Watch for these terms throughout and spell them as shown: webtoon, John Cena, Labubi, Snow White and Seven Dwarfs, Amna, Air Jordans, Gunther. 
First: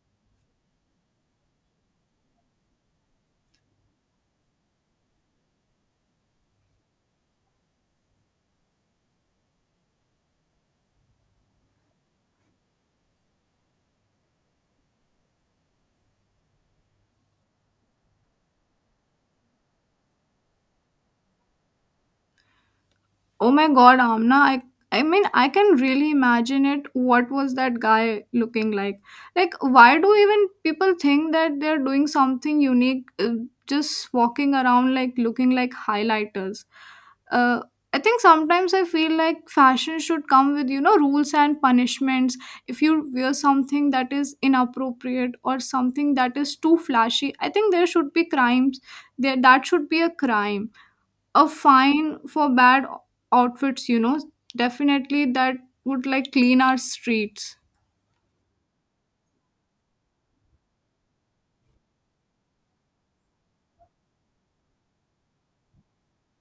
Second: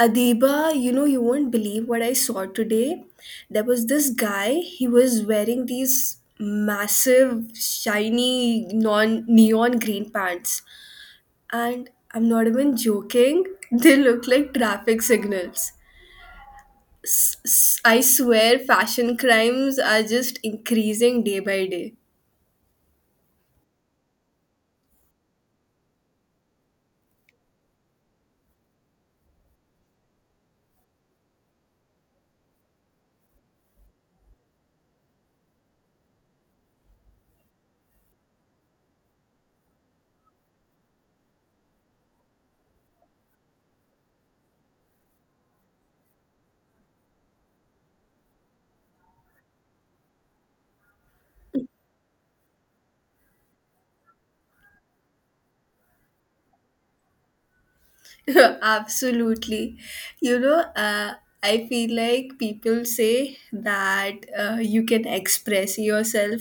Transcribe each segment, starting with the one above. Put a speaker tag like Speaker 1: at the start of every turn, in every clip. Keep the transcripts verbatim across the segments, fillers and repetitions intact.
Speaker 1: Adiba, you know, you won't believe what I saw today. There was this guy, he was wearing these massive, shiny, non neon green pants. And I'm not even joking, they look like traffic signals. S- I swear, fashion crimes are just increasing day by day.
Speaker 2: Oh my god, Amna, I I mean I can really imagine it what was that guy looking like. Like why do even people think that they're doing something unique uh, just walking around like looking like highlighters. Uh I think sometimes I feel like fashion should come with you know rules and punishments. If you wear something that is inappropriate or something that is too flashy, I think there should be crimes. There that should be a crime, a fine for bad outfits. You know definitely that would like clean our streets.
Speaker 1: Absolutely. You know, uh, I feel like people say that uh, you can express yourself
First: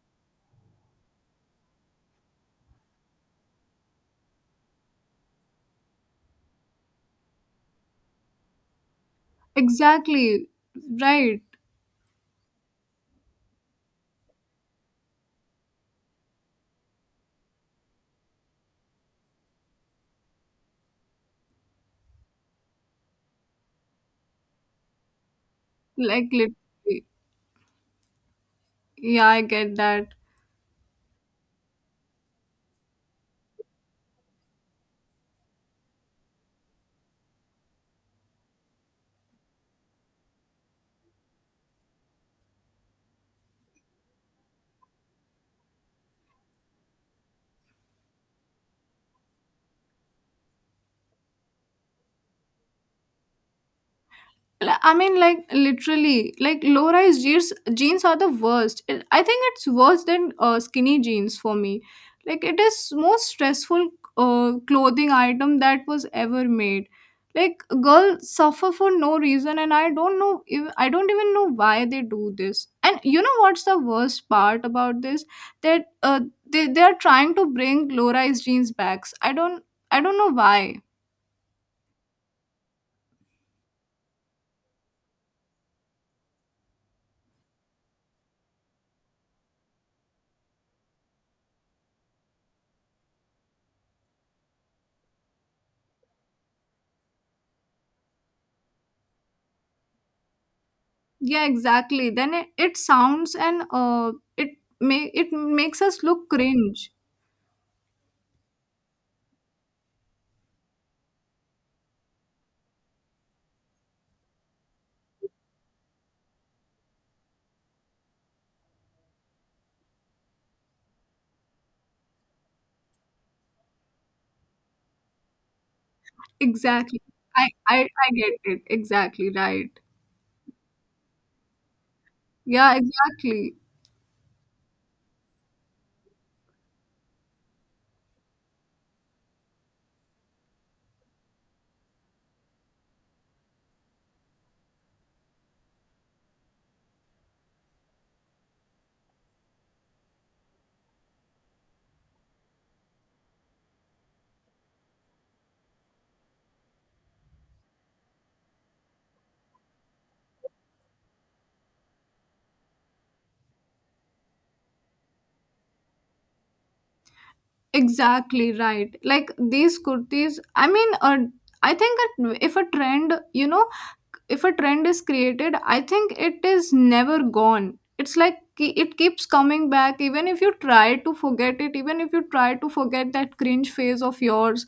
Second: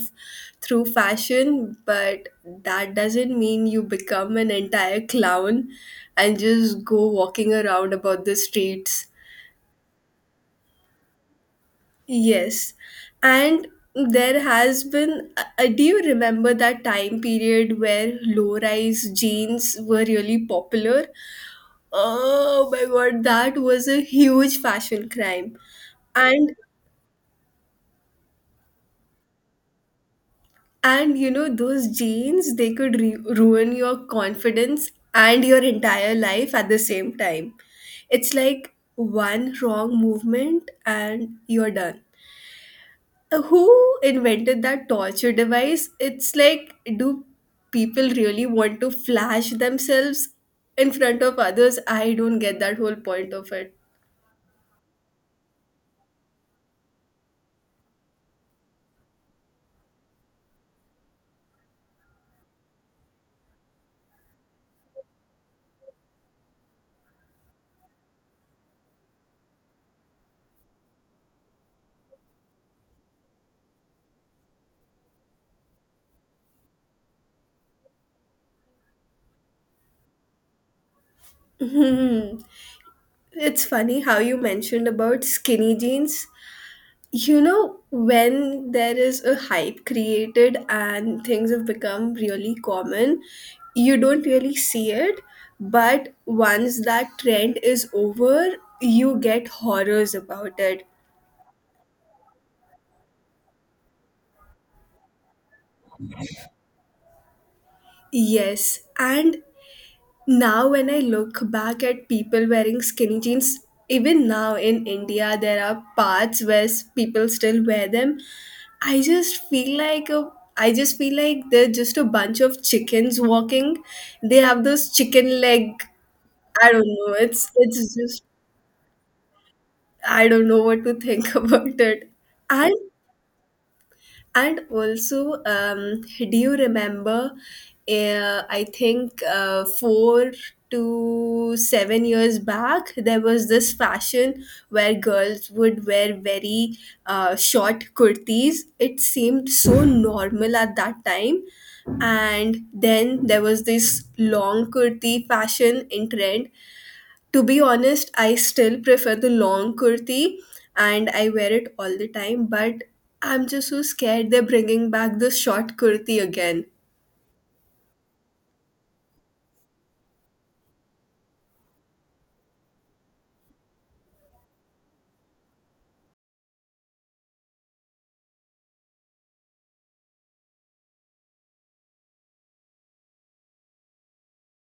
Speaker 1: through fashion, but that doesn't mean you become an entire clown and just go walking around about the streets.
Speaker 2: Exactly, right.
Speaker 1: Yes. And there has been, uh, uh, do you remember that time period where low rise jeans were really popular? Oh my god, that was a huge fashion crime.
Speaker 2: Like,
Speaker 1: And
Speaker 2: literally. Yeah, I get that.
Speaker 1: and you know those jeans, they could re- ruin your confidence and your entire life at the same time. It's like one wrong movement and you're done. Uh, Who invented that torture device? It's like do people really want to flash themselves in front of others? I don't get that whole point of it.
Speaker 2: Li- I mean, like literally, like low-rise jeans jeans are the worst. It, I think it's worse than uh, skinny jeans for me. Like it is most stressful uh, clothing item that was ever made. Like girls suffer for no reason, and I don't know. If, I don't even know why they do this. And you know what's the worst part about this? That uh, they they are trying to bring low-rise jeans back. I don't I don't know why.
Speaker 1: It's funny how you mentioned about skinny jeans. You know, when there is a hype created and things have become really common, you don't really see it. But once that trend is over, you get horrors about it.
Speaker 2: Yeah, exactly. Then it, it sounds, and uh it may it makes us look cringe.
Speaker 1: Yes, and now, when I look back at people wearing skinny jeans, even now in India, there are parts where s- people still wear them. I just feel like a I just feel like they're just a bunch of chickens walking. They have those chicken leg. I don't
Speaker 2: Exactly.
Speaker 1: know. It's
Speaker 2: I, I
Speaker 1: it's
Speaker 2: i
Speaker 1: just
Speaker 2: get it. Exactly, right.
Speaker 1: I don't know what to think about it. And
Speaker 2: Yeah, exactly.
Speaker 1: And also, um, do you remember? Uh, I think uh, four to seven years back, there was this fashion where girls would wear very uh, short kurtis. It seemed so normal at that time. And then there was this long kurti fashion in trend. To be honest, I still prefer the long kurti and I wear it all the time, but I'm just so scared they're bringing back the short kurti again.
Speaker 2: Exactly, right. Like these kurtis, I mean, uh, I think that if a trend, you know if a trend is created, I think it is never gone. It's like ki- it keeps coming back even if you try to forget it, even if you try to forget that cringe phase of yours.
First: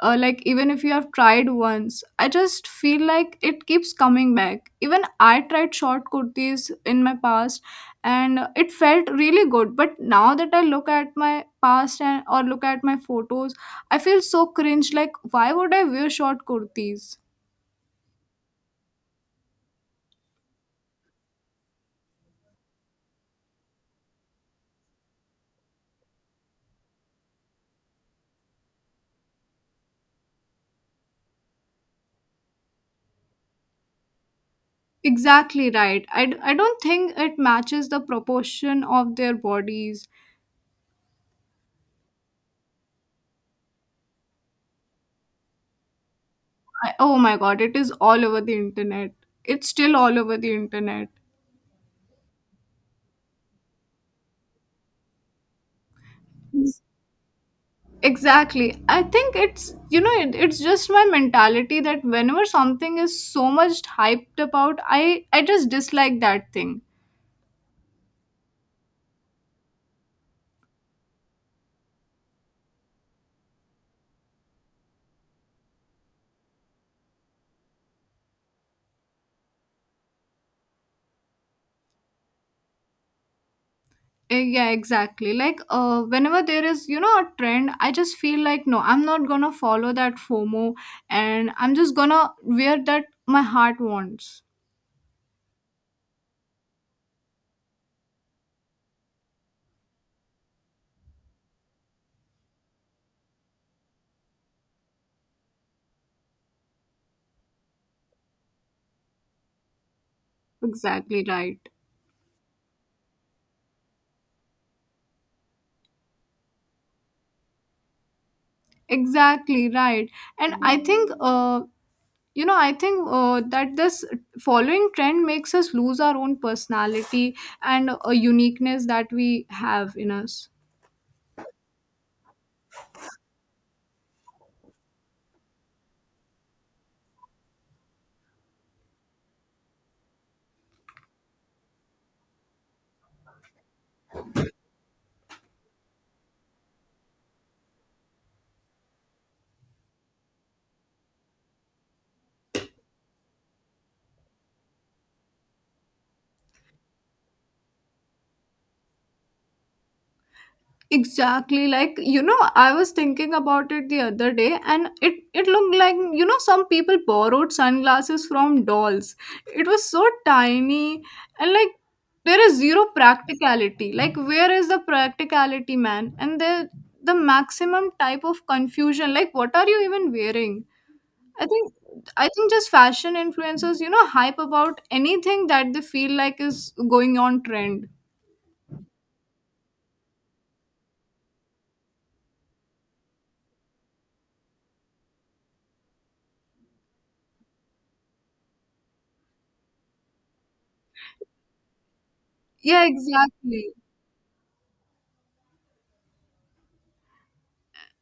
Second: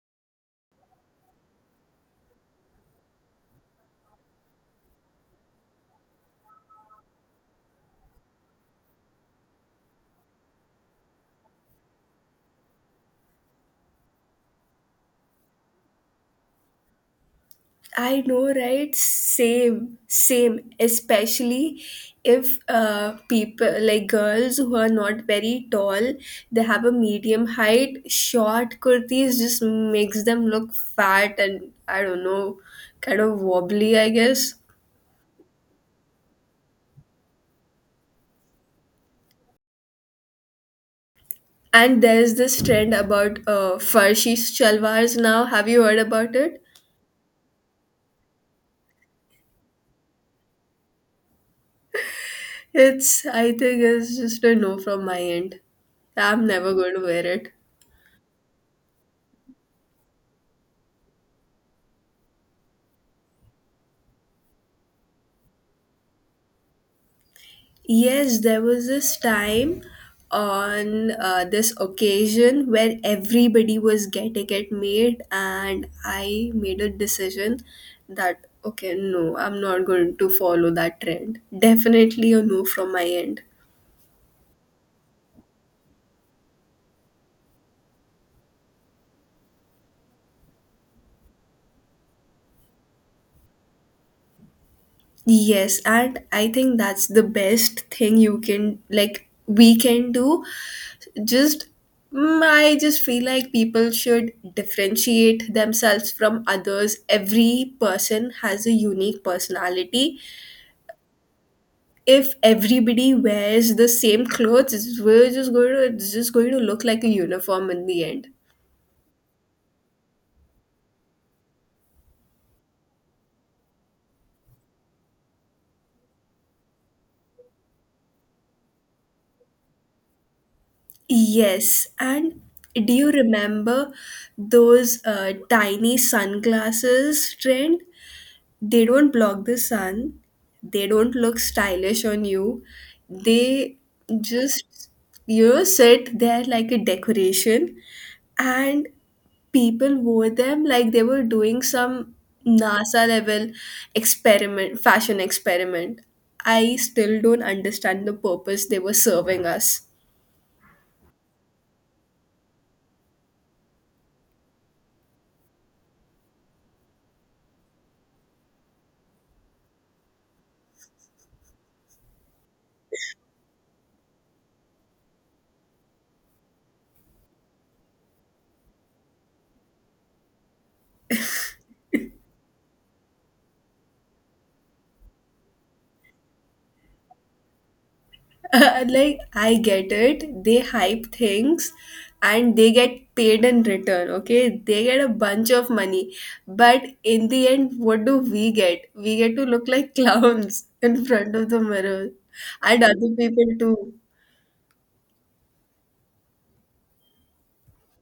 Speaker 2: uh, Like even if you have tried once, I just feel like it keeps coming back. Even I tried short kurtis in my past, and it felt really good, but now that I look at my past, and or look at my photos, I feel so cringe. Like why would I wear short kurtis?
Speaker 1: I know, right? Same, same. Especially if uh, people, like girls who are not very tall, they have a medium height, short kurtis just makes them look fat and I don't know, kind of wobbly, I guess.
Speaker 2: Exactly right. I, d- I don't think it matches the proportion of their bodies.
Speaker 1: And there's this trend about uh, Farshi shalwars now. Have you heard about it?
Speaker 2: I, oh my god, it is all over the internet. It's still all over the internet.
Speaker 1: It's, I think it's just a no from my end. I'm never
Speaker 2: Yes.
Speaker 1: going to wear it.
Speaker 2: Exactly. I think it's, you know, it, it's just my mentality that whenever something is so much hyped about, I, I just dislike that thing.
Speaker 1: Yes, there was this time on uh, this occasion where everybody was getting it made, and I made a decision that, okay, no, I'm not going to follow that trend. Definitely a no from my end.
Speaker 2: Eh, Yeah, exactly. Like, uh, whenever there is, you know, a trend, I just feel like, no, I'm not gonna follow that FOMO, and I'm just gonna wear that my heart wants.
Speaker 1: Yes, and I think that's the best thing you can like we can do. Just mm, I just feel like people should differentiate themselves from others. Every person has a unique personality.
Speaker 2: Exactly, right.
Speaker 1: If everybody wears the same clothes, it's- we're just going to it's just going to look like a uniform in the end.
Speaker 2: Exactly, right. And i think uh you know I think, uh, that this following trend makes us lose our own personality and a uniqueness that we have in us.
Speaker 1: Yes, and do you remember those uh, tiny sunglasses trend? They don't block the sun, they don't look stylish on you, they just, you know, sit there like a decoration. And people wore them like they were doing some NASA level experiment, fashion experiment. I still don't understand the purpose they were serving us.
Speaker 2: Exactly. Like, you know, I was thinking about it the other day, and it it looked like, you know, some people borrowed sunglasses from dolls. It was so tiny, and like there is zero practicality. Like where is the practicality, man? And the the maximum type of confusion. Like what are you even wearing? I think I think just fashion influencers, you know, hype about anything that they feel like is going on trend.
Speaker 1: Like I get it, they hype things and they get paid in return, okay, they get a bunch of money. But in the end, what do we get? We get to look like clowns in front of the mirror and
Speaker 2: Yeah,
Speaker 1: other people
Speaker 2: exactly.
Speaker 1: too.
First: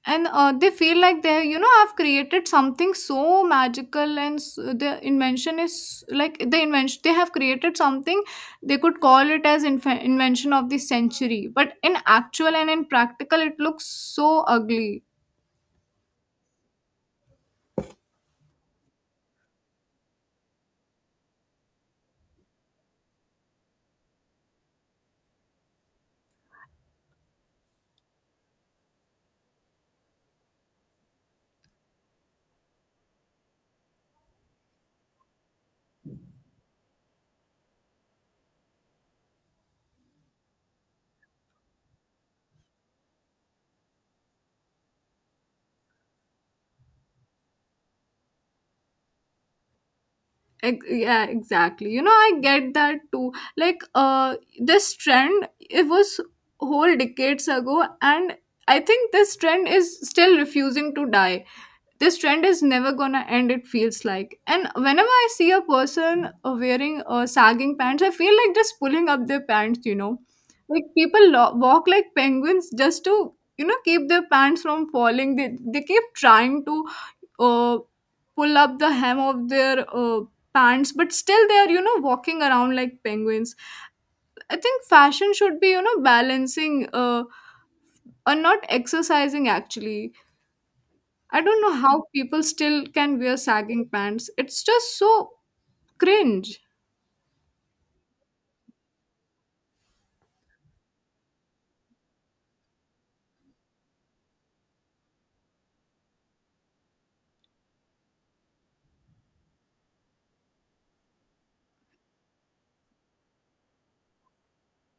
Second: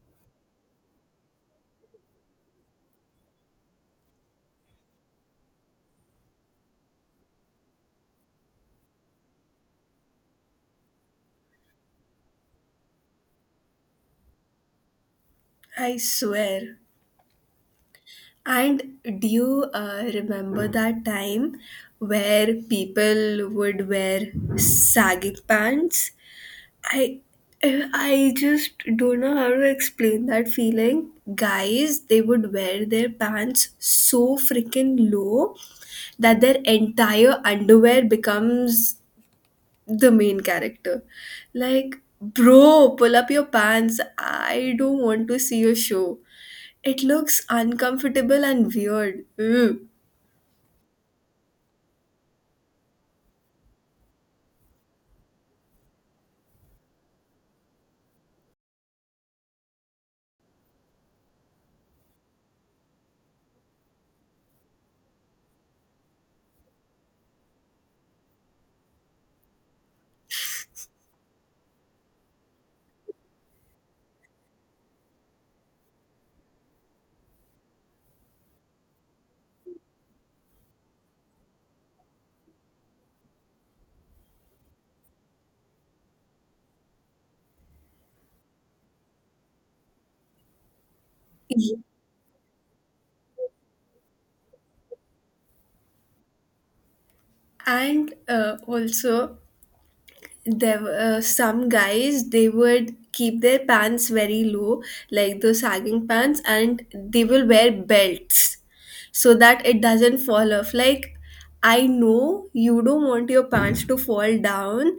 Speaker 2: And uh, they feel like they you know have created something so magical, and s the invention is like the invention, they have created something they could call it as inf- invention of the century, but in actual and in practical it looks so ugly.
Speaker 1: I swear. And do you, uh, remember that time where people would wear sagging pants? I I just don't know how to explain that feeling. Guys, they would wear their pants so freaking low that their entire underwear becomes the main character. Like, bro, pull up your pants. I don't want to see your show. It looks uncomfortable and weird. Ugh.
Speaker 2: Ex- yeah, exactly. you know I get that too. Like, uh this trend, it was whole decades ago, and I think this trend is still refusing to die. This trend is never gonna end, it feels like. And whenever I see a person uh, wearing uh, sagging pants, I feel like just pulling up their pants you know Like people lo- walk like penguins just to you know keep their pants from falling. They, they keep trying to uh, pull up the hem of their uh, pants, but still they are you know walking around like penguins. I think fashion should be, you know balancing, uh, or not exercising actually. I don't know how people still can wear sagging pants. It's just so cringe.
Speaker 1: And uh, also, there were uh, some guys, they would keep their pants very low like those sagging pants and they will wear belts so that it doesn't fall off. Like, I know you don't want your pants to fall down,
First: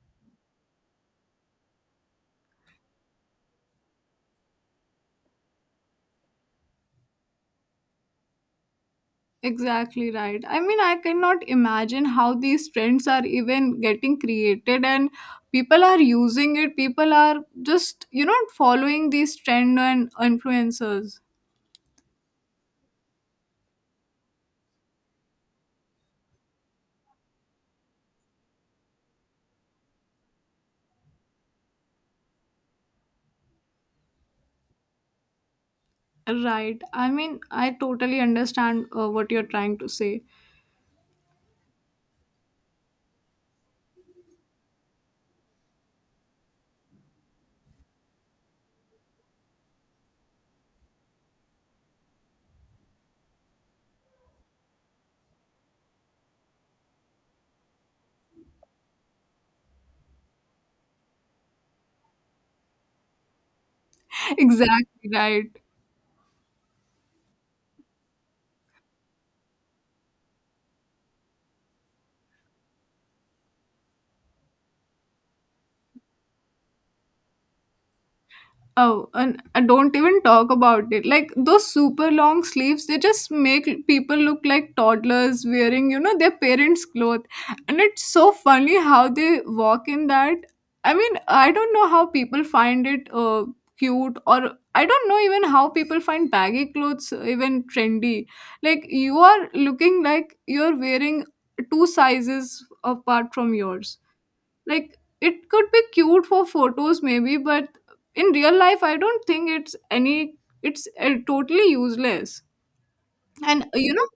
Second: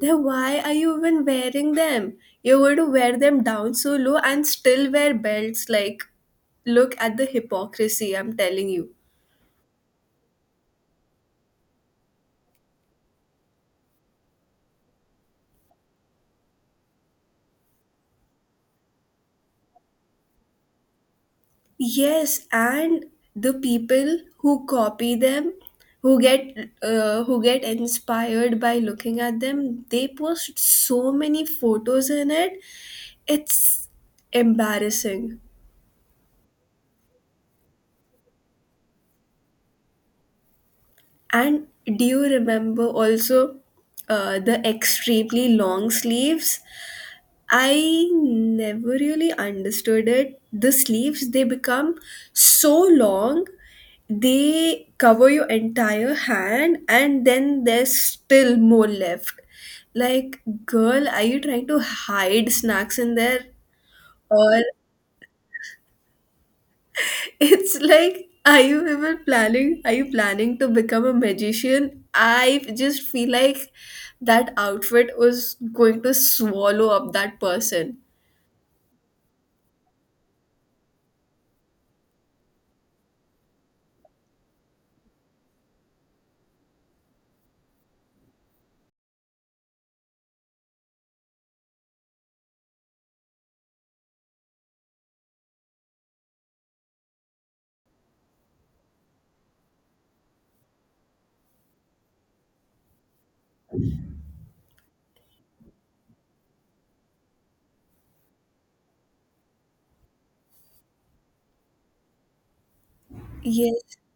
Speaker 1: then why are you even wearing them? You're going to wear them down so low and still wear belts. Like, look at the hypocrisy, I'm telling you.
Speaker 2: Exactly right. I mean, I cannot imagine how these trends are even getting created and people are using it. People are just, you know, following these trend and influencers.
Speaker 1: Yes, and the people who copy them, who get uh, who get inspired by looking at them, they post so many photos in it. It's embarrassing.
Speaker 2: Right. I mean, I totally understand uh, what you're trying to say.
Speaker 1: And do you remember also uh, the extremely long sleeves? I never really understood it. The sleeves, they become so long, they cover your entire hand, and then there's still more left. Like, girl, are you trying to hide snacks in there? Or
Speaker 2: Exactly right.
Speaker 1: it's like, are you even planning? Are you planning to become a magician? I just feel like that outfit was going to swallow up that person.
Speaker 2: Oh, and, and don't even talk about it. Like those super long sleeves, they just make l- people look like toddlers wearing, you know, their parents' clothes. And it's so funny how they walk in that. I mean, I don't know how people find it uh, cute, or I don't know even how people find baggy clothes uh, even trendy. Like you are looking like you're wearing two sizes apart from yours. Like it could be cute for photos maybe, but in real life I don't think it's any it's uh, totally useless. And uh, you
Speaker 1: Yes.
Speaker 2: know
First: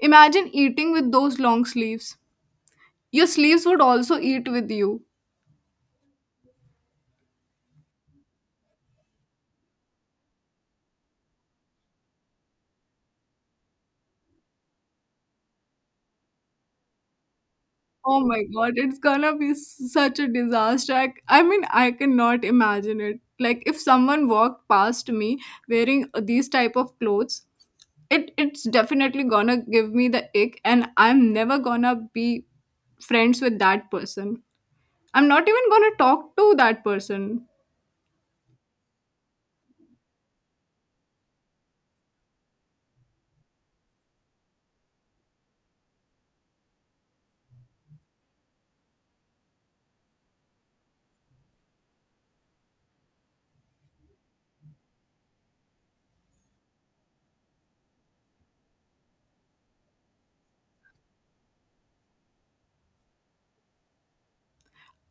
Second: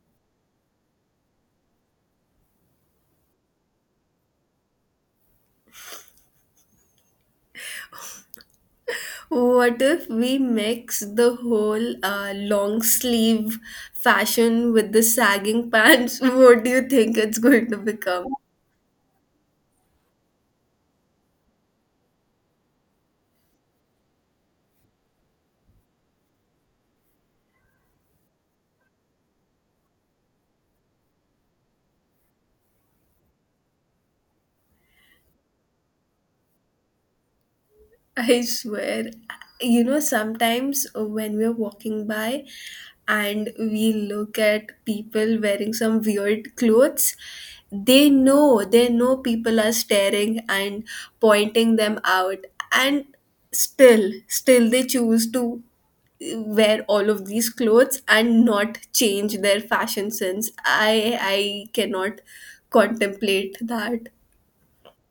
Speaker 2: imagine eating with those long sleeves. Your sleeves would also eat with you.
Speaker 1: What if we mix the whole uh, long sleeve fashion with the sagging pants? What do you think it's going to
Speaker 2: Oh
Speaker 1: become?
Speaker 2: my god, it's gonna be such a disaster. i, I mean, I cannot imagine it. Like if someone walked past me wearing uh, these type of clothes, it it's definitely gonna give me the ick, and I'm never gonna be friends with that person. I'm not even gonna talk to that person.
Speaker 1: I swear, you know, sometimes when we're walking by and we look at people wearing some weird clothes, they know, they know people are staring and pointing them out, and still, still they choose to wear all of these clothes and not change their fashion sense. I I cannot contemplate that.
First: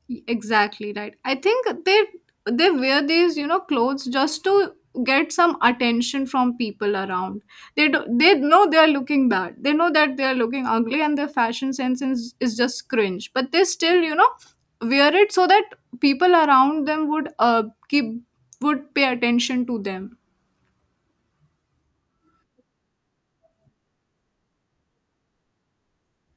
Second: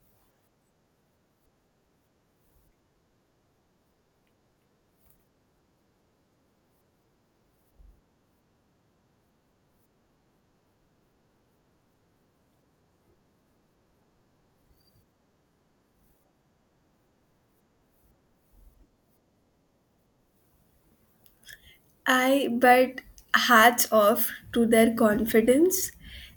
Speaker 2: Y- Exactly, right. I think they they wear these you know clothes just to get some attention from people around. They do, they know they are looking bad. They know that they are looking ugly, and their fashion sense is, is just cringe. But they still you know wear it so that people around them would uh keep would pay attention to them.
Speaker 1: I but hats off to their confidence.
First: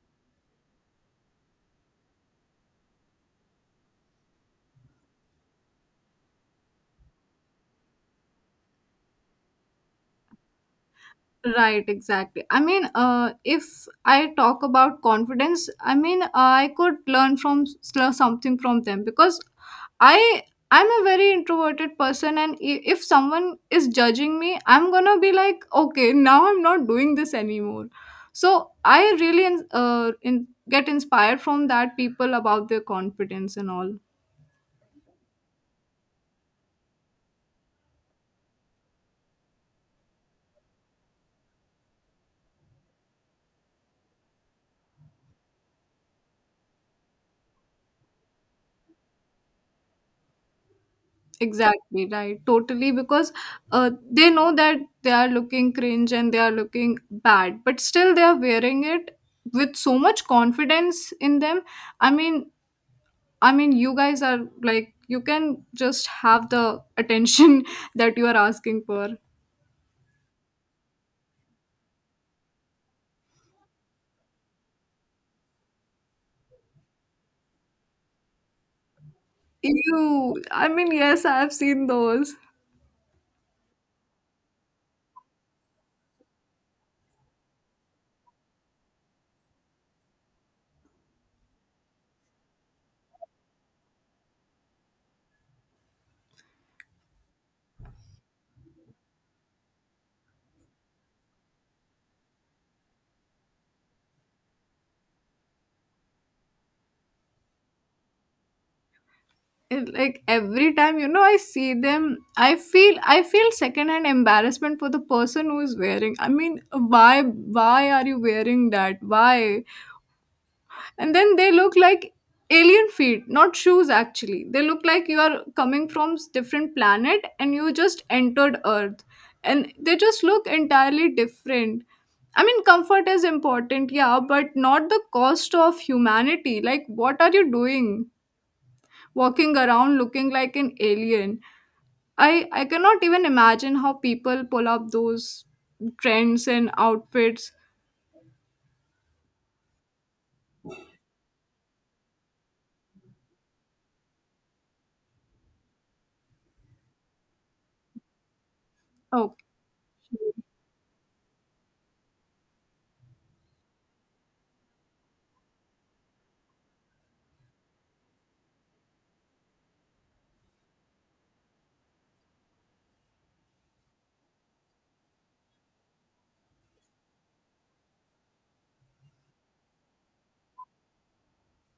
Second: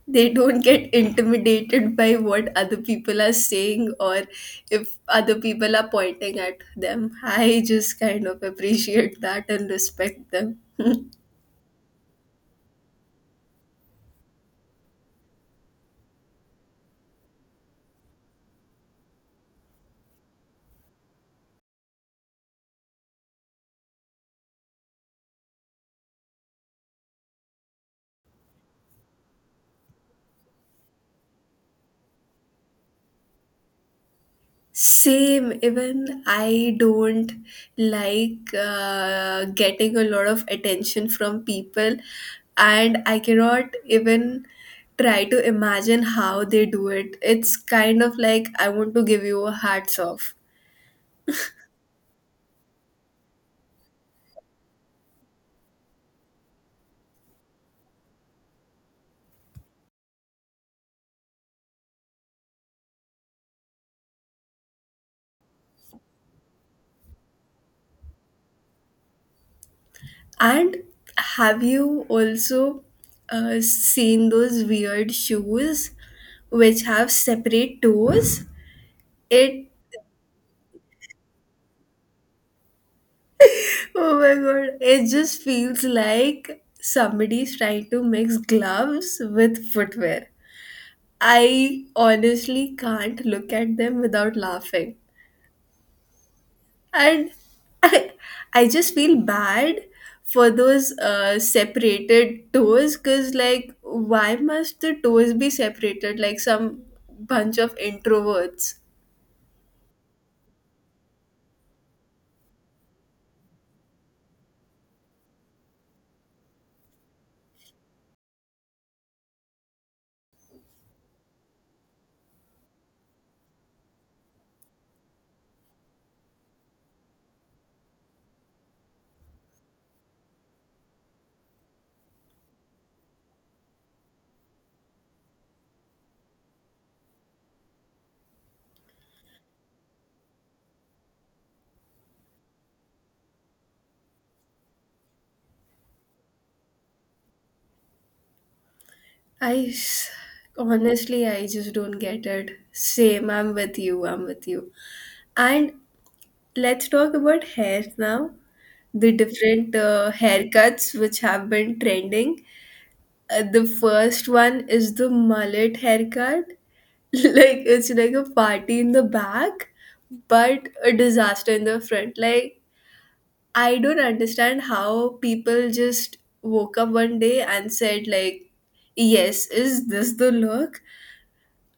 Speaker 1: They don't get intimidated by what other people are saying or if other people are pointing at them. I just kind of appreciate that and respect them.
Speaker 2: Right, exactly. I mean, uh, if I talk about confidence, I mean, I could learn from learn something from them, because I I'm a very introverted person, and i- if someone is judging me, I'm gonna be like, okay, now I'm not doing this anymore. So I really in, uh, in, get inspired from that people about their confidence and all.
Speaker 1: Same, even I don't like uh, getting a lot of attention from people, and I cannot even try to imagine how they do it. It's kind of like I want to give you a hats off.
Speaker 2: Exactly, right. Totally, because uh, they know that they are looking cringe and they are looking bad, but still they are wearing it with so much confidence in them. I mean, I mean, you guys are like you can just have the attention that you are asking for.
Speaker 1: And have you also uh, seen those weird shoes which have separate toes? It—
Speaker 2: You, I mean, yes, I have seen those.
Speaker 1: oh my god, it just feels like somebody's trying to mix gloves with footwear. I honestly can't look at them without laughing. And I, I just feel bad for those uh, separated toes because, like, why must the toes be separated like some bunch of introverts?
Speaker 2: It- like every time you know I see them, i feel i feel secondhand embarrassment for the person who is wearing. I mean, why why are you wearing that? Why? And then they look like alien feet, not shoes. Actually they look like you are coming from s- different planet and you just entered earth, and they just look entirely different. I mean, comfort is important, yeah, but not the cost of humanity. Like, what are you doing? Walking around looking like an alien. I I cannot even imagine how people pull up those trends and outfits.
Speaker 1: I s- honestly, I just don't get it. Same, I'm with you, I'm with you. And let's talk about hair now. The
Speaker 2: Okay.
Speaker 1: different uh, haircuts which have been trending. Uh, the first one is the mullet haircut. Like, it's like a party in the back, but a disaster in the front. Like, I don't understand how people just woke up one day and said like, "Yes, is this the look?"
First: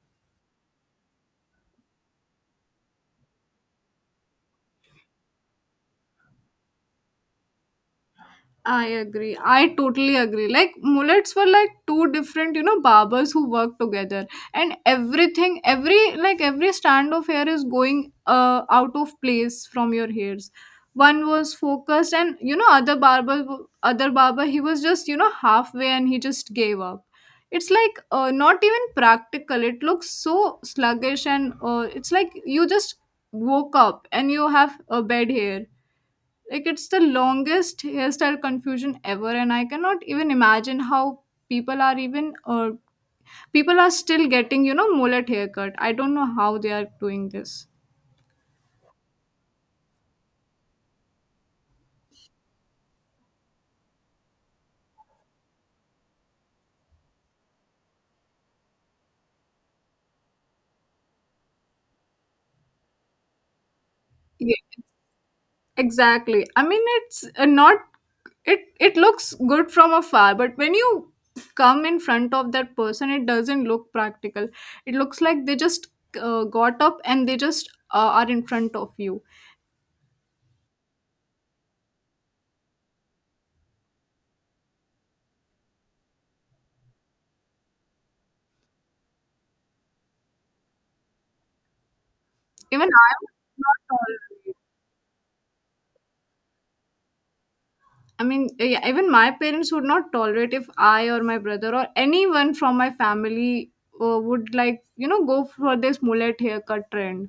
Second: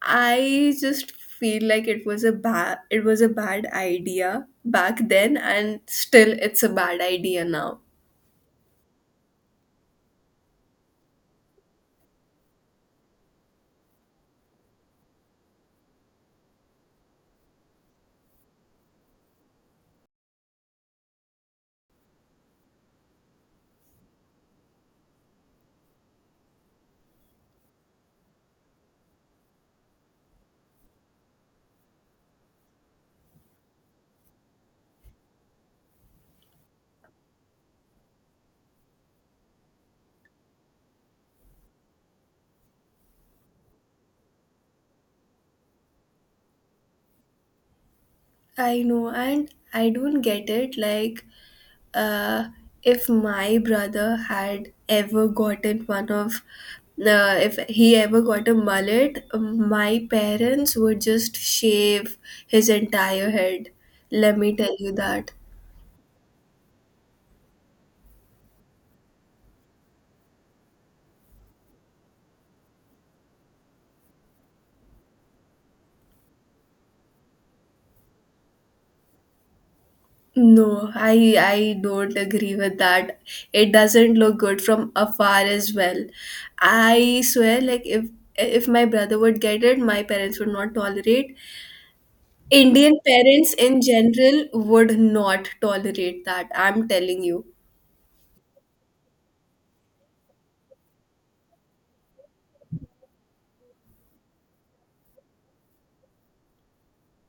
Speaker 1: I just feel like it was a bad it was a bad idea back then and still it's a bad idea now.
Speaker 2: I agree. I totally agree. Like mullets were like two different, you know, barbers who work together, and everything, every like every strand of hair is going uh out of place from your hairs. One was focused, and you know, other barber, w- other barber, he was just you know halfway, and he just gave up. It's like uh, not even practical. It looks so sluggish, and uh, it's like you just woke up and you have a bed hair. Like it's the longest hairstyle confusion ever, and I cannot even imagine how people are even or people are still getting you know mullet haircut. I don't know how they are doing this.
Speaker 1: I know and I don't get it. Like, uh if my brother had ever gotten one of uh, if he ever got a mullet, my parents would just shave his entire head, let
Speaker 2: Yeah,
Speaker 1: me tell you that.
Speaker 2: exactly. I mean, it's uh, not it. It looks good from afar, but when you come in front of that person, it doesn't look practical. It looks like they just uh, got up, and they just uh, are in front of you.
Speaker 1: No, I I don't agree with that. It doesn't look good from afar as well. I swear, like if if my brother would get it, my parents would not tolerate.
Speaker 2: Even
Speaker 1: Indian
Speaker 2: I would
Speaker 1: parents
Speaker 2: not
Speaker 1: in general
Speaker 2: tolerate.
Speaker 1: would not tolerate that. I'm telling you.
Speaker 2: I mean, yeah, even my parents would not tolerate if I or my brother or anyone from my family uh, would like, you know, go for this mullet haircut trend.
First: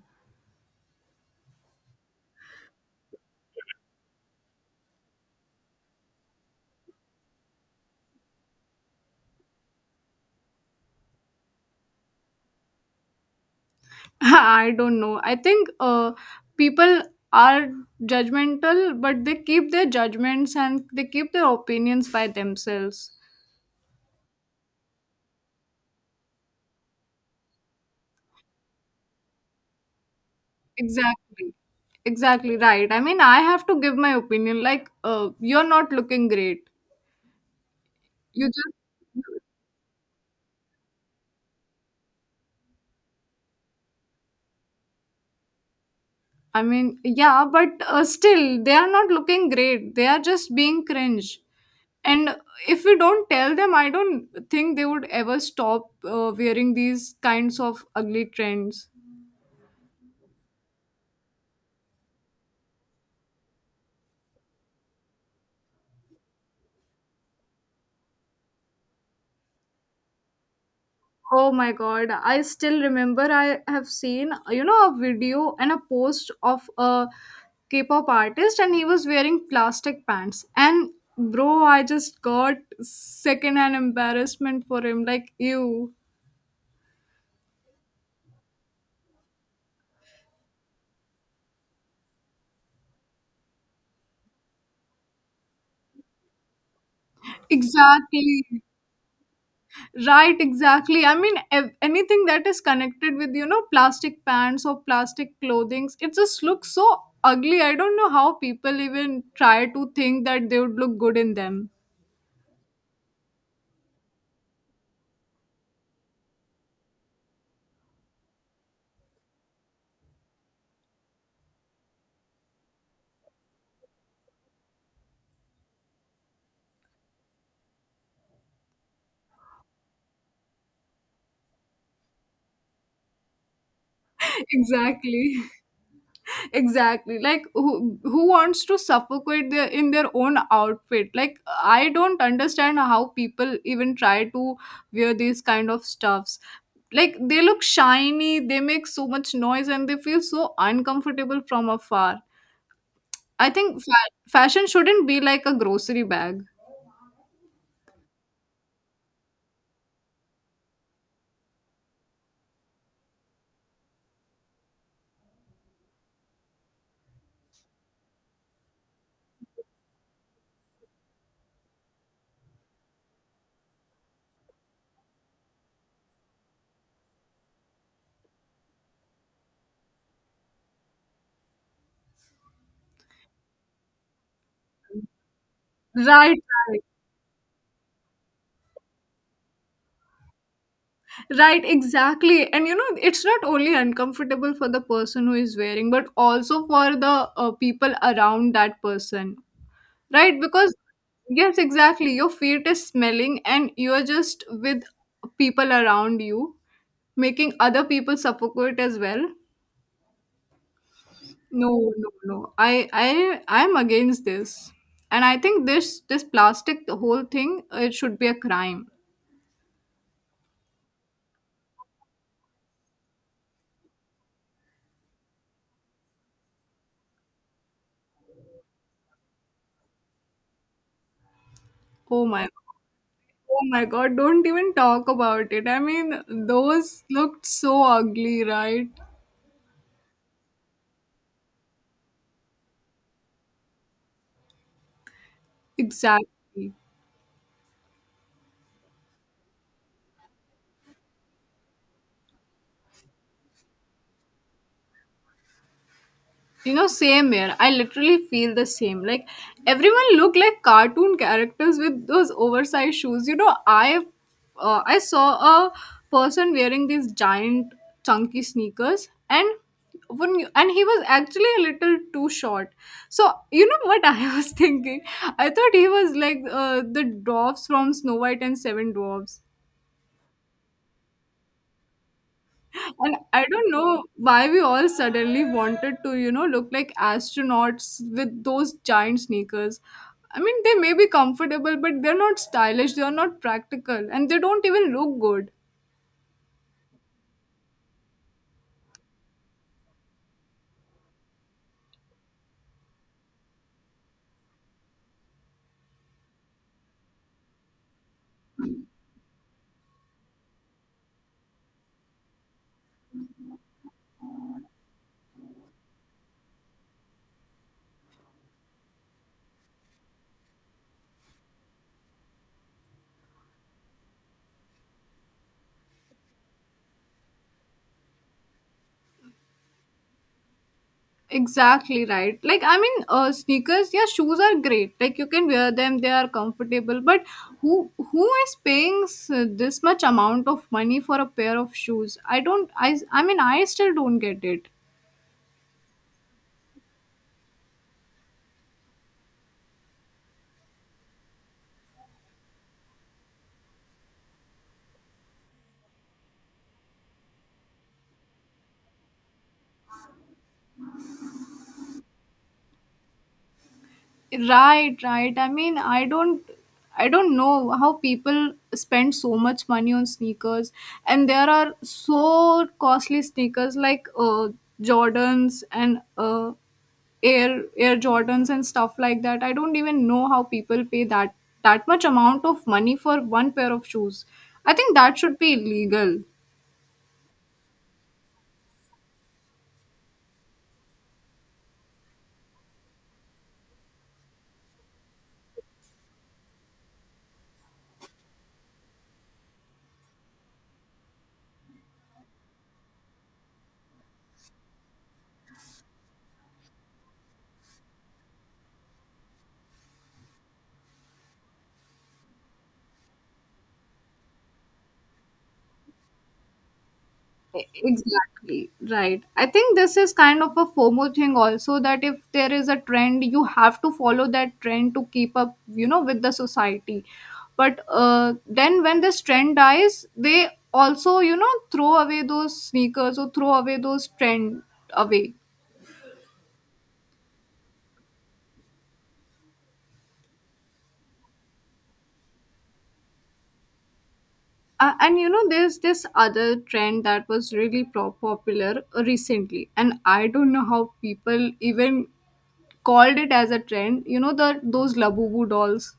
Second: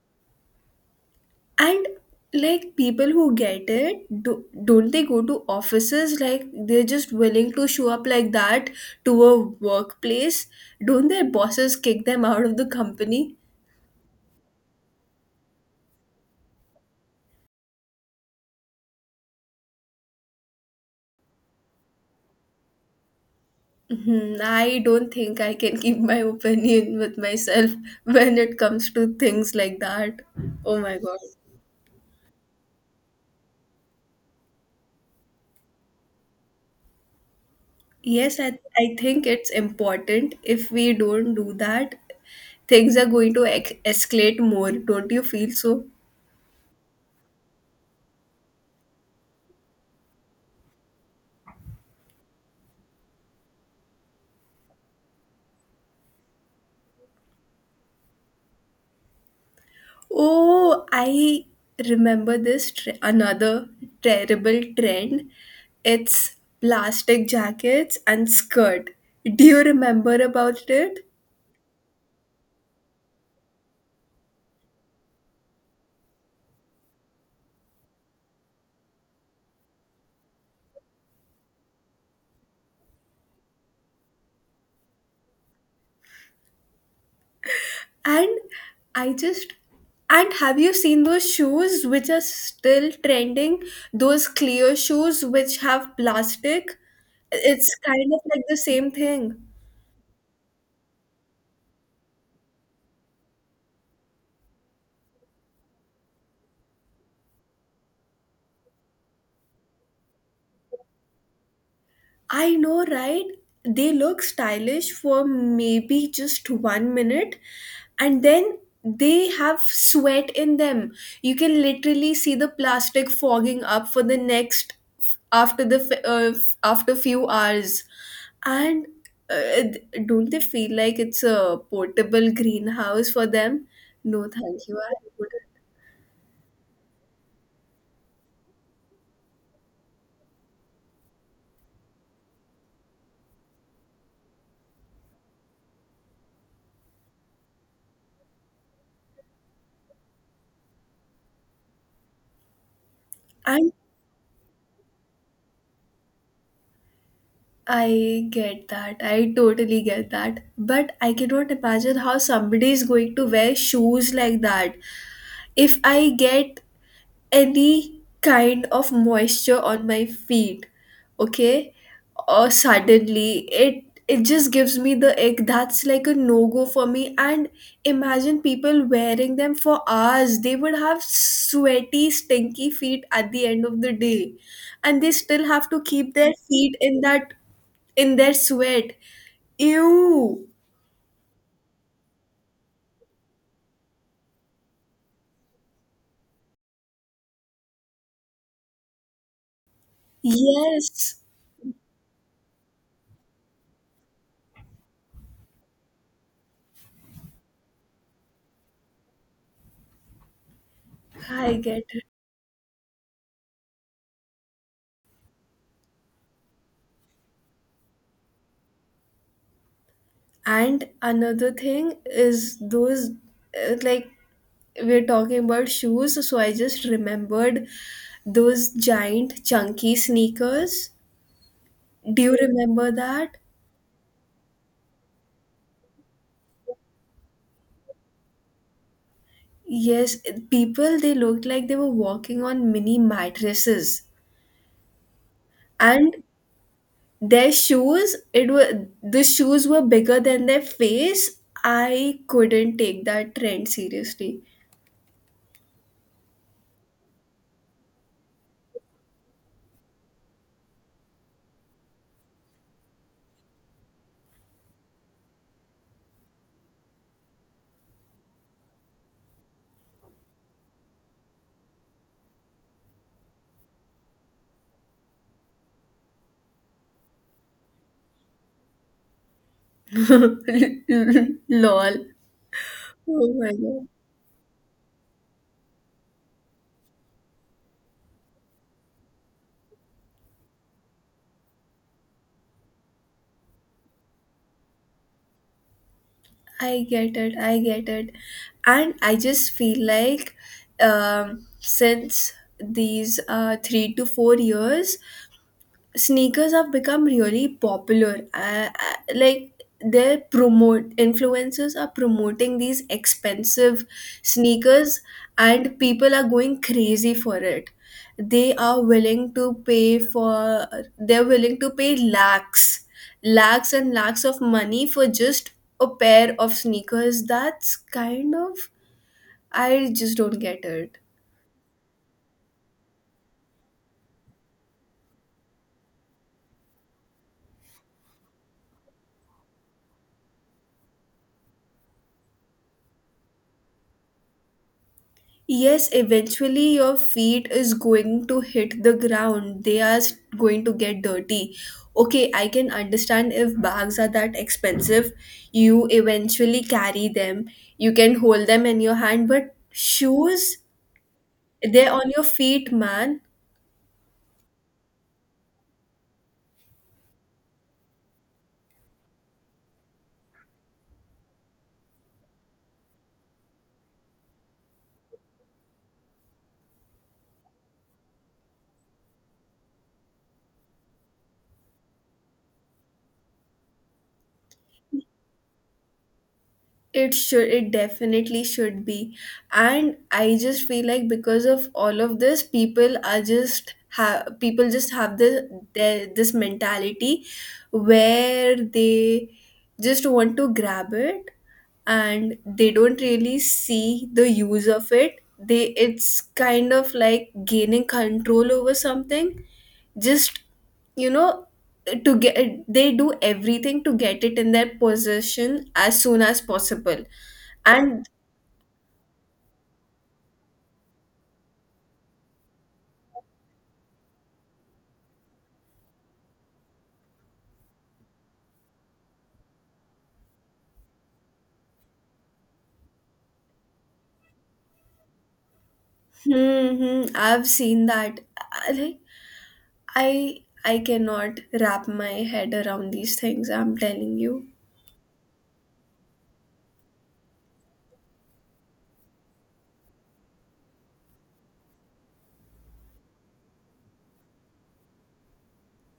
Speaker 1: And like people who get it, do, don't they go to offices? Like they're just willing to show up like that to a workplace. Don't their bosses kick them out of the company?
Speaker 2: I don't know. I think uh, people are judgmental, but they keep their judgments and they keep their opinions by themselves.
Speaker 1: Mhm, I don't think I can keep my opinion with myself when it comes to things like that. Oh my God.
Speaker 2: Exactly. Exactly right. I mean, I have to give my opinion. Like, uh, you're not looking great.
Speaker 1: Yes,
Speaker 2: You
Speaker 1: I, I think
Speaker 2: just.
Speaker 1: it's important. If we don't do that, things are going to ex- escalate more. Don't you feel so?
Speaker 2: I mean, yeah, but uh, still, they are not looking great. They are just being cringe. And if we don't tell them, I don't think they would ever stop uh, wearing these kinds of ugly trends.
Speaker 1: Oh, I remember this tre- another terrible trend. It's plastic jackets and skirt. Do you remember about it?
Speaker 2: Oh my god, I still remember I have seen, you know, a video and a post of a K pop artist, and he was wearing plastic pants. And bro, I just got secondhand embarrassment for him. Like, ew.
Speaker 1: And I just— and have you seen those shoes which are still trending? Those clear shoes which have plastic? It's kind of
Speaker 2: Exactly.
Speaker 1: like the same thing.
Speaker 2: Right, exactly. I mean, ev- anything that is connected with, you know, plastic pants or plastic clothings, it just looks so ugly. I don't know how people even try to think that they would look good in them.
Speaker 1: I know, right? They look stylish for maybe just one minute and then they have sweat in them. You can literally see the plastic fogging up for the next, after the f- uh, f- after few hours. And uh, th- don't they feel like it's a portable greenhouse for them? No, thank you. I
Speaker 2: exactly.
Speaker 1: wouldn't.
Speaker 2: exactly. Like who who wants to suffocate their in their own outfit? Like I don't understand how people even try to wear these kind of stuffs. Like they look shiny, they make so much noise and they feel so uncomfortable from afar. I
Speaker 1: And
Speaker 2: think fa- fashion shouldn't be like a grocery bag.
Speaker 1: I get that. I totally get that. But I cannot imagine how somebody is going to wear shoes like that. If I get any kind of moisture on my feet, okay, or suddenly it it just gives me the ick. That's like a no go for me. And imagine people wearing them for hours. They would have sweaty, stinky feet at the end of the day, and they still have to keep their
Speaker 2: Right,
Speaker 1: feet
Speaker 2: right,
Speaker 1: in that, in their sweat. Ew.
Speaker 2: right, exactly. And you know, it's not only uncomfortable for the person who is wearing, but also for the uh, people around that person, right? Because,
Speaker 1: Yes,
Speaker 2: yes, exactly, your feet is smelling and you're just with people around you, making other people suffocate as well.
Speaker 1: I get
Speaker 2: No,
Speaker 1: it.
Speaker 2: no, no. I, I, I'm against this, and I think this, this plastic, the whole thing, it should be a crime.
Speaker 1: And another thing is those uh, like, we're talking about shoes, so I just remembered those giant chunky sneakers. Do
Speaker 2: Oh
Speaker 1: you
Speaker 2: my,
Speaker 1: remember that?
Speaker 2: oh my God, don't even talk about it. I mean, those looked so ugly, right?
Speaker 1: Yes, people, they looked like they were walking on mini mattresses. And
Speaker 2: Exactly.
Speaker 1: their shoes it were the shoes were bigger than their face. I couldn't take that trend seriously.
Speaker 2: You know, same here. I literally feel the same. Like everyone look like cartoon characters with those oversized shoes. You know, I uh, I saw a person wearing these giant chunky sneakers and when you, and he was actually a little too short. So, you know what I was thinking? I thought he was like uh, the dwarfs from Snow White and Seven Dwarfs.
Speaker 1: Lol.
Speaker 2: And
Speaker 1: Oh
Speaker 2: I
Speaker 1: my
Speaker 2: don't
Speaker 1: God,
Speaker 2: know why we all suddenly wanted to, you know, look like astronauts with those giant sneakers. I mean, they may be comfortable, but they're not stylish, they're not practical, and they don't even look good.
Speaker 1: I get it, I get it. And I just feel like um since these uh three to four years, sneakers have become really popular. Uh, uh, like, they're promote influencers are promoting these expensive sneakers, and people are going crazy for it. They are willing to pay for they're willing to pay lakhs, lakhs and lakhs of money for just a pair of sneakers. That's kind of, I just don't get it.
Speaker 2: Exactly right. Like, I mean, uh, sneakers, yeah, shoes are great. Like, you can wear them, they are comfortable. But who who is paying s- this much amount of money for a pair of shoes? I don't, I, I mean, I still don't get it.
Speaker 1: Yes, eventually your feet is going to hit the ground. They are s- going to get dirty. Okay, I can understand if bags are that expensive, you eventually carry them. You can hold them in your hand, but shoes, they're on your feet, man.
Speaker 2: Right, right. I mean, I don't I don't know how people spend so much money on sneakers and there are so costly sneakers like uh Jordans and uh Air Air Jordans and stuff like that. I don't even know how people pay that that much amount of money for one pair of shoes. I think that should be illegal.
Speaker 1: It should, it definitely should be. And I just feel like because of all of this, people are just have people just have this their, this mentality where they just want to grab it, and they don't really see the use of it. They It's kind of like gaining control over something. Just, you know, to get they do everything to get it in their possession as soon as possible. And
Speaker 2: Exactly. Right. I think this is kind of a FOMO thing also that if there is a trend, you have to follow that trend to keep up, you know, with the society. But uh, then when this trend dies, they also, you know, throw away those sneakers or throw away those trend away.
Speaker 1: hmm, hmm, I've seen that. I- Like, I I cannot wrap my head around these things. I'm telling you.
Speaker 2: Uh, and you know, there's this other trend that was really pro- popular recently, and I don't know how people even called it as a trend. You know, the those Labubu dolls.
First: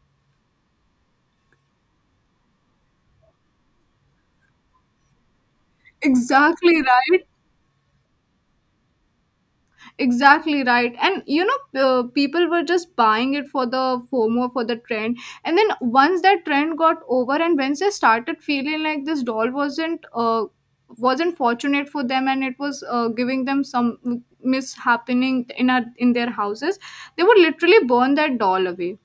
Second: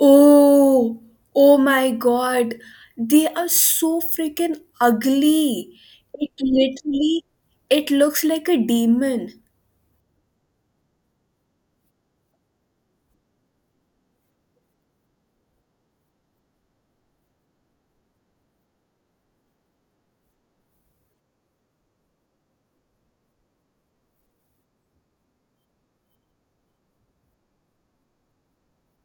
Speaker 1: Oh, oh my God, they are so freaking ugly. It
Speaker 2: Exactly right.
Speaker 1: literally, it looks like a demon.
Speaker 2: Exactly right. And you know, uh, people were just buying it for the FOMO, for the trend. And then once that trend got over, and once they started feeling like this doll wasn't uh, wasn't fortunate for them, and it was uh, giving them some mishappening in a, in their houses, they would literally burn that doll away.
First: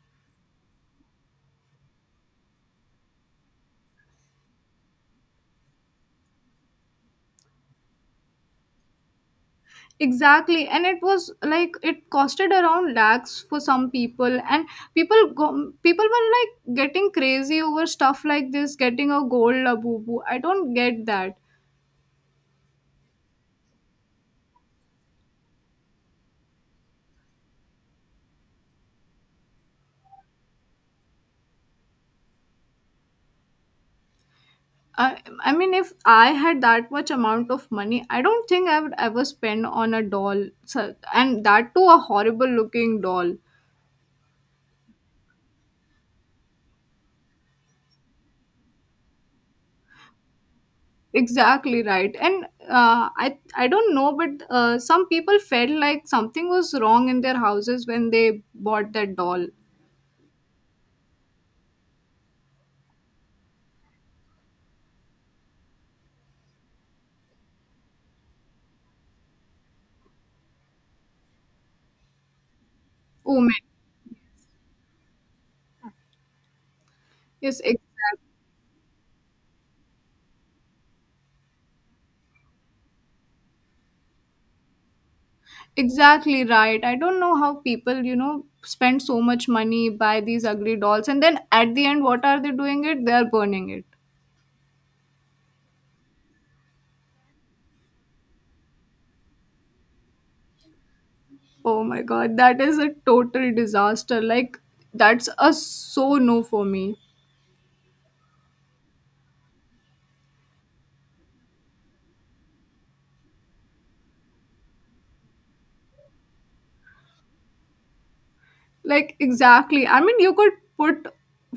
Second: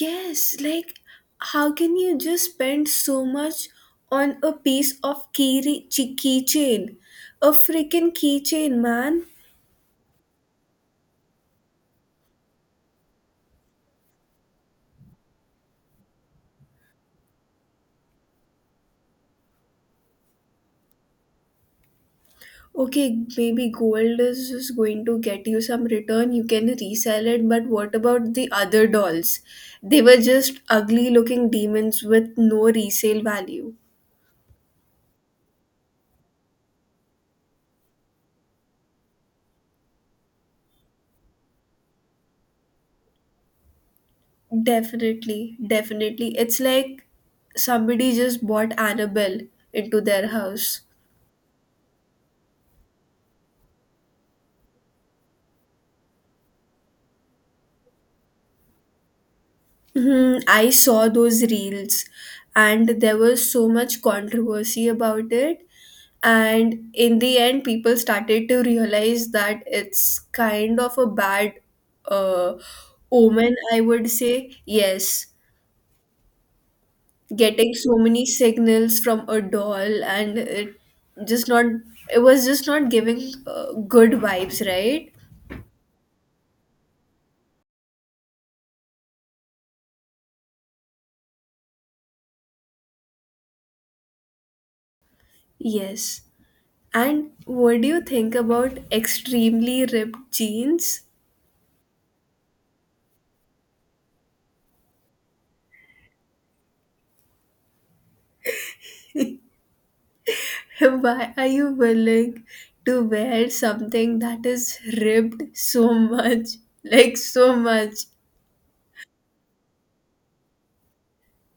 Speaker 1: Yes, like, how can you just spend so much on a piece of key keychain? A freaking keychain, man.
Speaker 2: Exactly, and it was like it costed around lakhs for some people, and people go people were like getting crazy over stuff like this, getting a gold Labubu. I don't get that.
Speaker 1: Okay, maybe gold is just going to get you some return. You can resell it, but what about the other dolls? They were just ugly looking demons with no resale value.
Speaker 2: I, I mean, if I had that much amount of money, I don't think I would ever spend on a doll, so- and that too a horrible looking doll.
Speaker 1: Definitely, definitely. It's like somebody just bought Annabelle into their house.
Speaker 2: Exactly right. And uh, i i don't know, but uh, some people felt like something was wrong in their houses when they bought that doll.
Speaker 1: Hmm, I saw those reels, and there was so much controversy about it. And in the end, people started to realize that it's kind of a bad uh,
Speaker 2: Oh
Speaker 1: omen,
Speaker 2: man.
Speaker 1: I would say. Yes,
Speaker 2: Yes,
Speaker 1: getting so many
Speaker 2: exactly,
Speaker 1: signals from a doll. And it just not, it was just not giving uh, good vibes, right?
Speaker 2: exactly right. I don't know how people, you know, spend so much money, buy these ugly dolls, and then at the end, what are they doing it? They are burning it.
Speaker 1: Yes. And what do you think about extremely ripped jeans?
Speaker 2: Oh my god, that is a total disaster. Like, that's a so no for me.
Speaker 1: Why are you willing to wear something that is ripped so much? Like, so much.
Speaker 2: Like, exactly. I mean, you could put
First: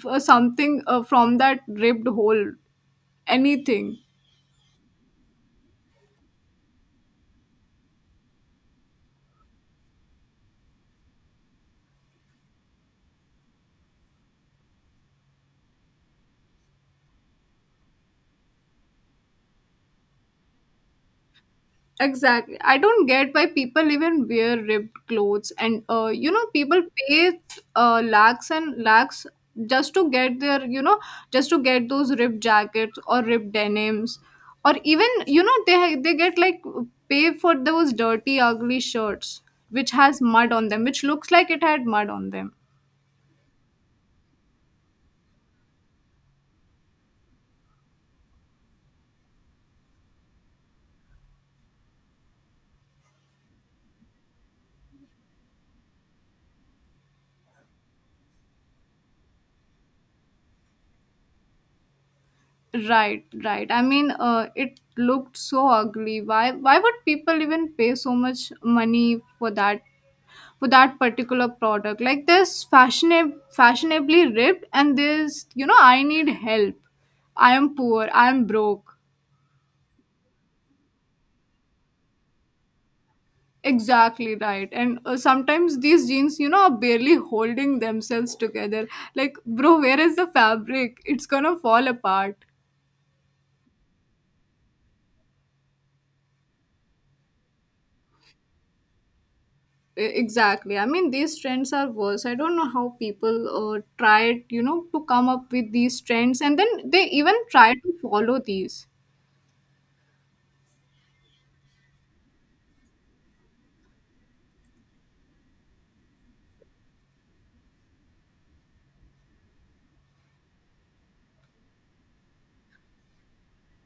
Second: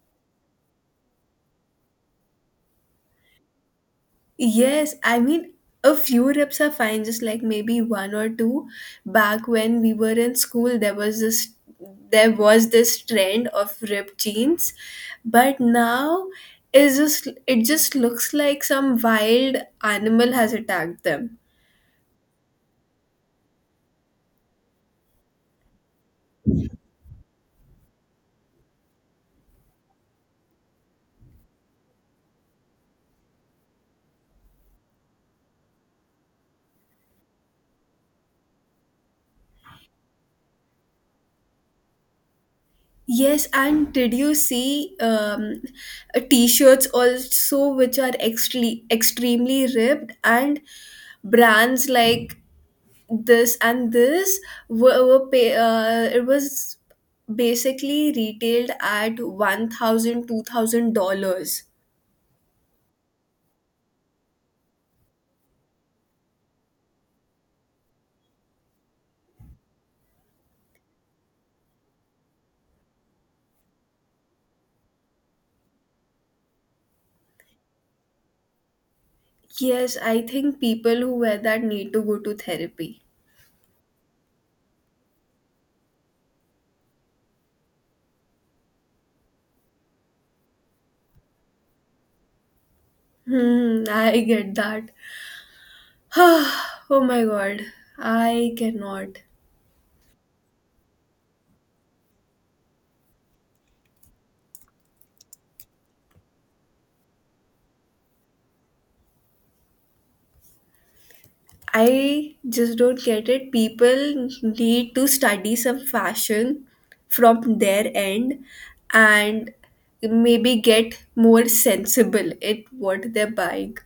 Speaker 2: f- something uh, from that ripped hole, anything.
Speaker 1: Yes, I mean, a few rips are fine, just like maybe one or two. Back when we were in school, there was this. There was this trend of ripped jeans, but now is just it just looks like some wild animal has attacked them.
Speaker 2: Exactly. I don't get why people even wear ripped clothes, and uh, you know, people pay uh, lakhs and lakhs just to get their, you know, just to get those ripped jackets or ripped denims, or even you know, they ha- they get like pay for those dirty, ugly shirts which has mud on them, which looks like it had mud on them.
Speaker 1: Yes, and did you see um, uh, t-shirts also which are extremely extremely ripped, and brands like this and this were, were pay, uh, it was basically retailed at one thousand two thousand dollars.
Speaker 2: Right, right. I mean, uh, it looked so ugly. Why, why would people even pay so much money for that for that particular product. Like this fashionab- fashionably ripped and this, you know, I need help. I am poor. I am broke.
Speaker 1: Yes, I think people who wear that need to go to therapy.
Speaker 2: Exactly right. And uh, sometimes these jeans, you know, are barely holding themselves together. Like, bro, where is the fabric? It's gonna fall apart.
Speaker 1: Hmm, I get that. Oh my God, I cannot.
Speaker 2: E- Exactly. I mean, these trends are worse. I don't know how people uh, tried, you know, to come up with these trends and then they even try to follow these.
Speaker 1: I just don't get it. People need to study some fashion from their end, and maybe get more sensible at what they're buying.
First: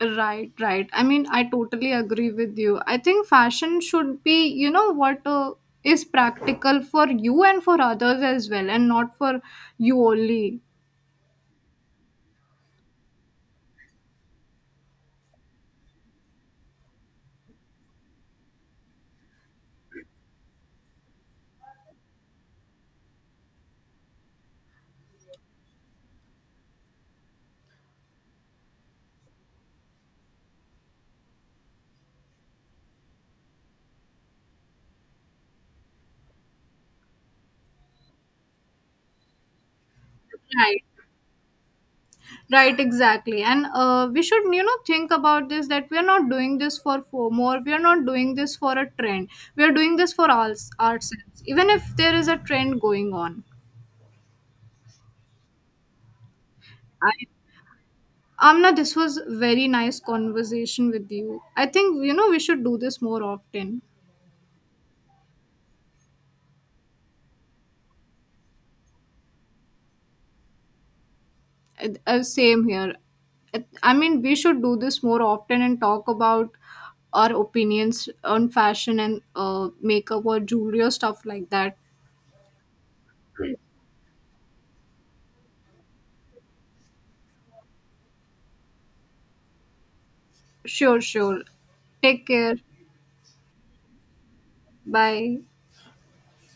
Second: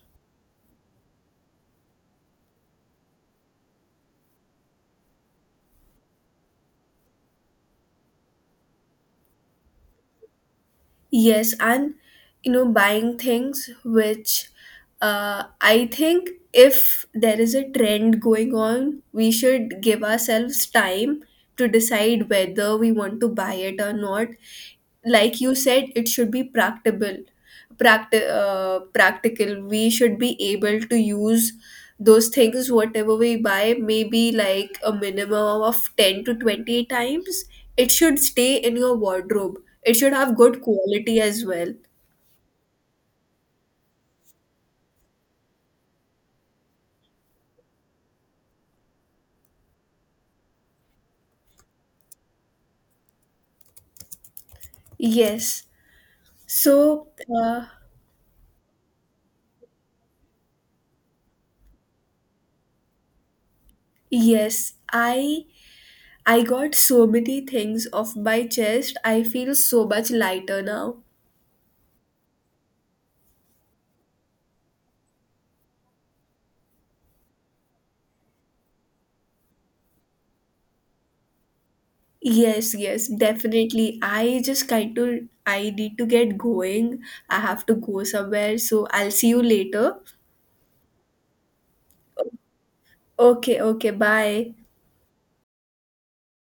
Speaker 2: Right, right. I mean, I totally agree with you. I think fashion should be, you know, what uh, is practical for you and for others as well, and not for you only.
Speaker 1: Yes, and you know, buying things which uh, I think if there is a trend going on, we should give ourselves time to decide whether we want to buy it or not. Like you said, it should be practical. Practi- uh, practical. We should be able to use those things whatever we buy, maybe like a minimum of ten to twenty times. It should stay in your wardrobe, it should have good
Speaker 2: Right,
Speaker 1: quality as well.
Speaker 2: right, exactly. And uh, we should, you know, think about this that we are not doing this for FOMO or we are not doing this for a trend. We are doing this for ours, ourselves, even if there is a trend going on.
Speaker 1: Yes, so
Speaker 2: I,
Speaker 1: uh,
Speaker 2: Amna, this was very nice conversation with you. I think, you know, we should do this more often.
Speaker 1: yes, i i got so many things off my chest, I feel so much lighter now.
Speaker 2: Uh, uh, same here. Uh, I mean, we should do this more often and talk about our opinions on fashion and uh, makeup or jewelry or stuff like that.
Speaker 1: Yes, yes, definitely. I just kind of, I need to get going. I have to go somewhere, so I'll see you later.
Speaker 2: Sure, sure. Take care.
Speaker 1: Okay, okay, bye.
Speaker 2: Bye.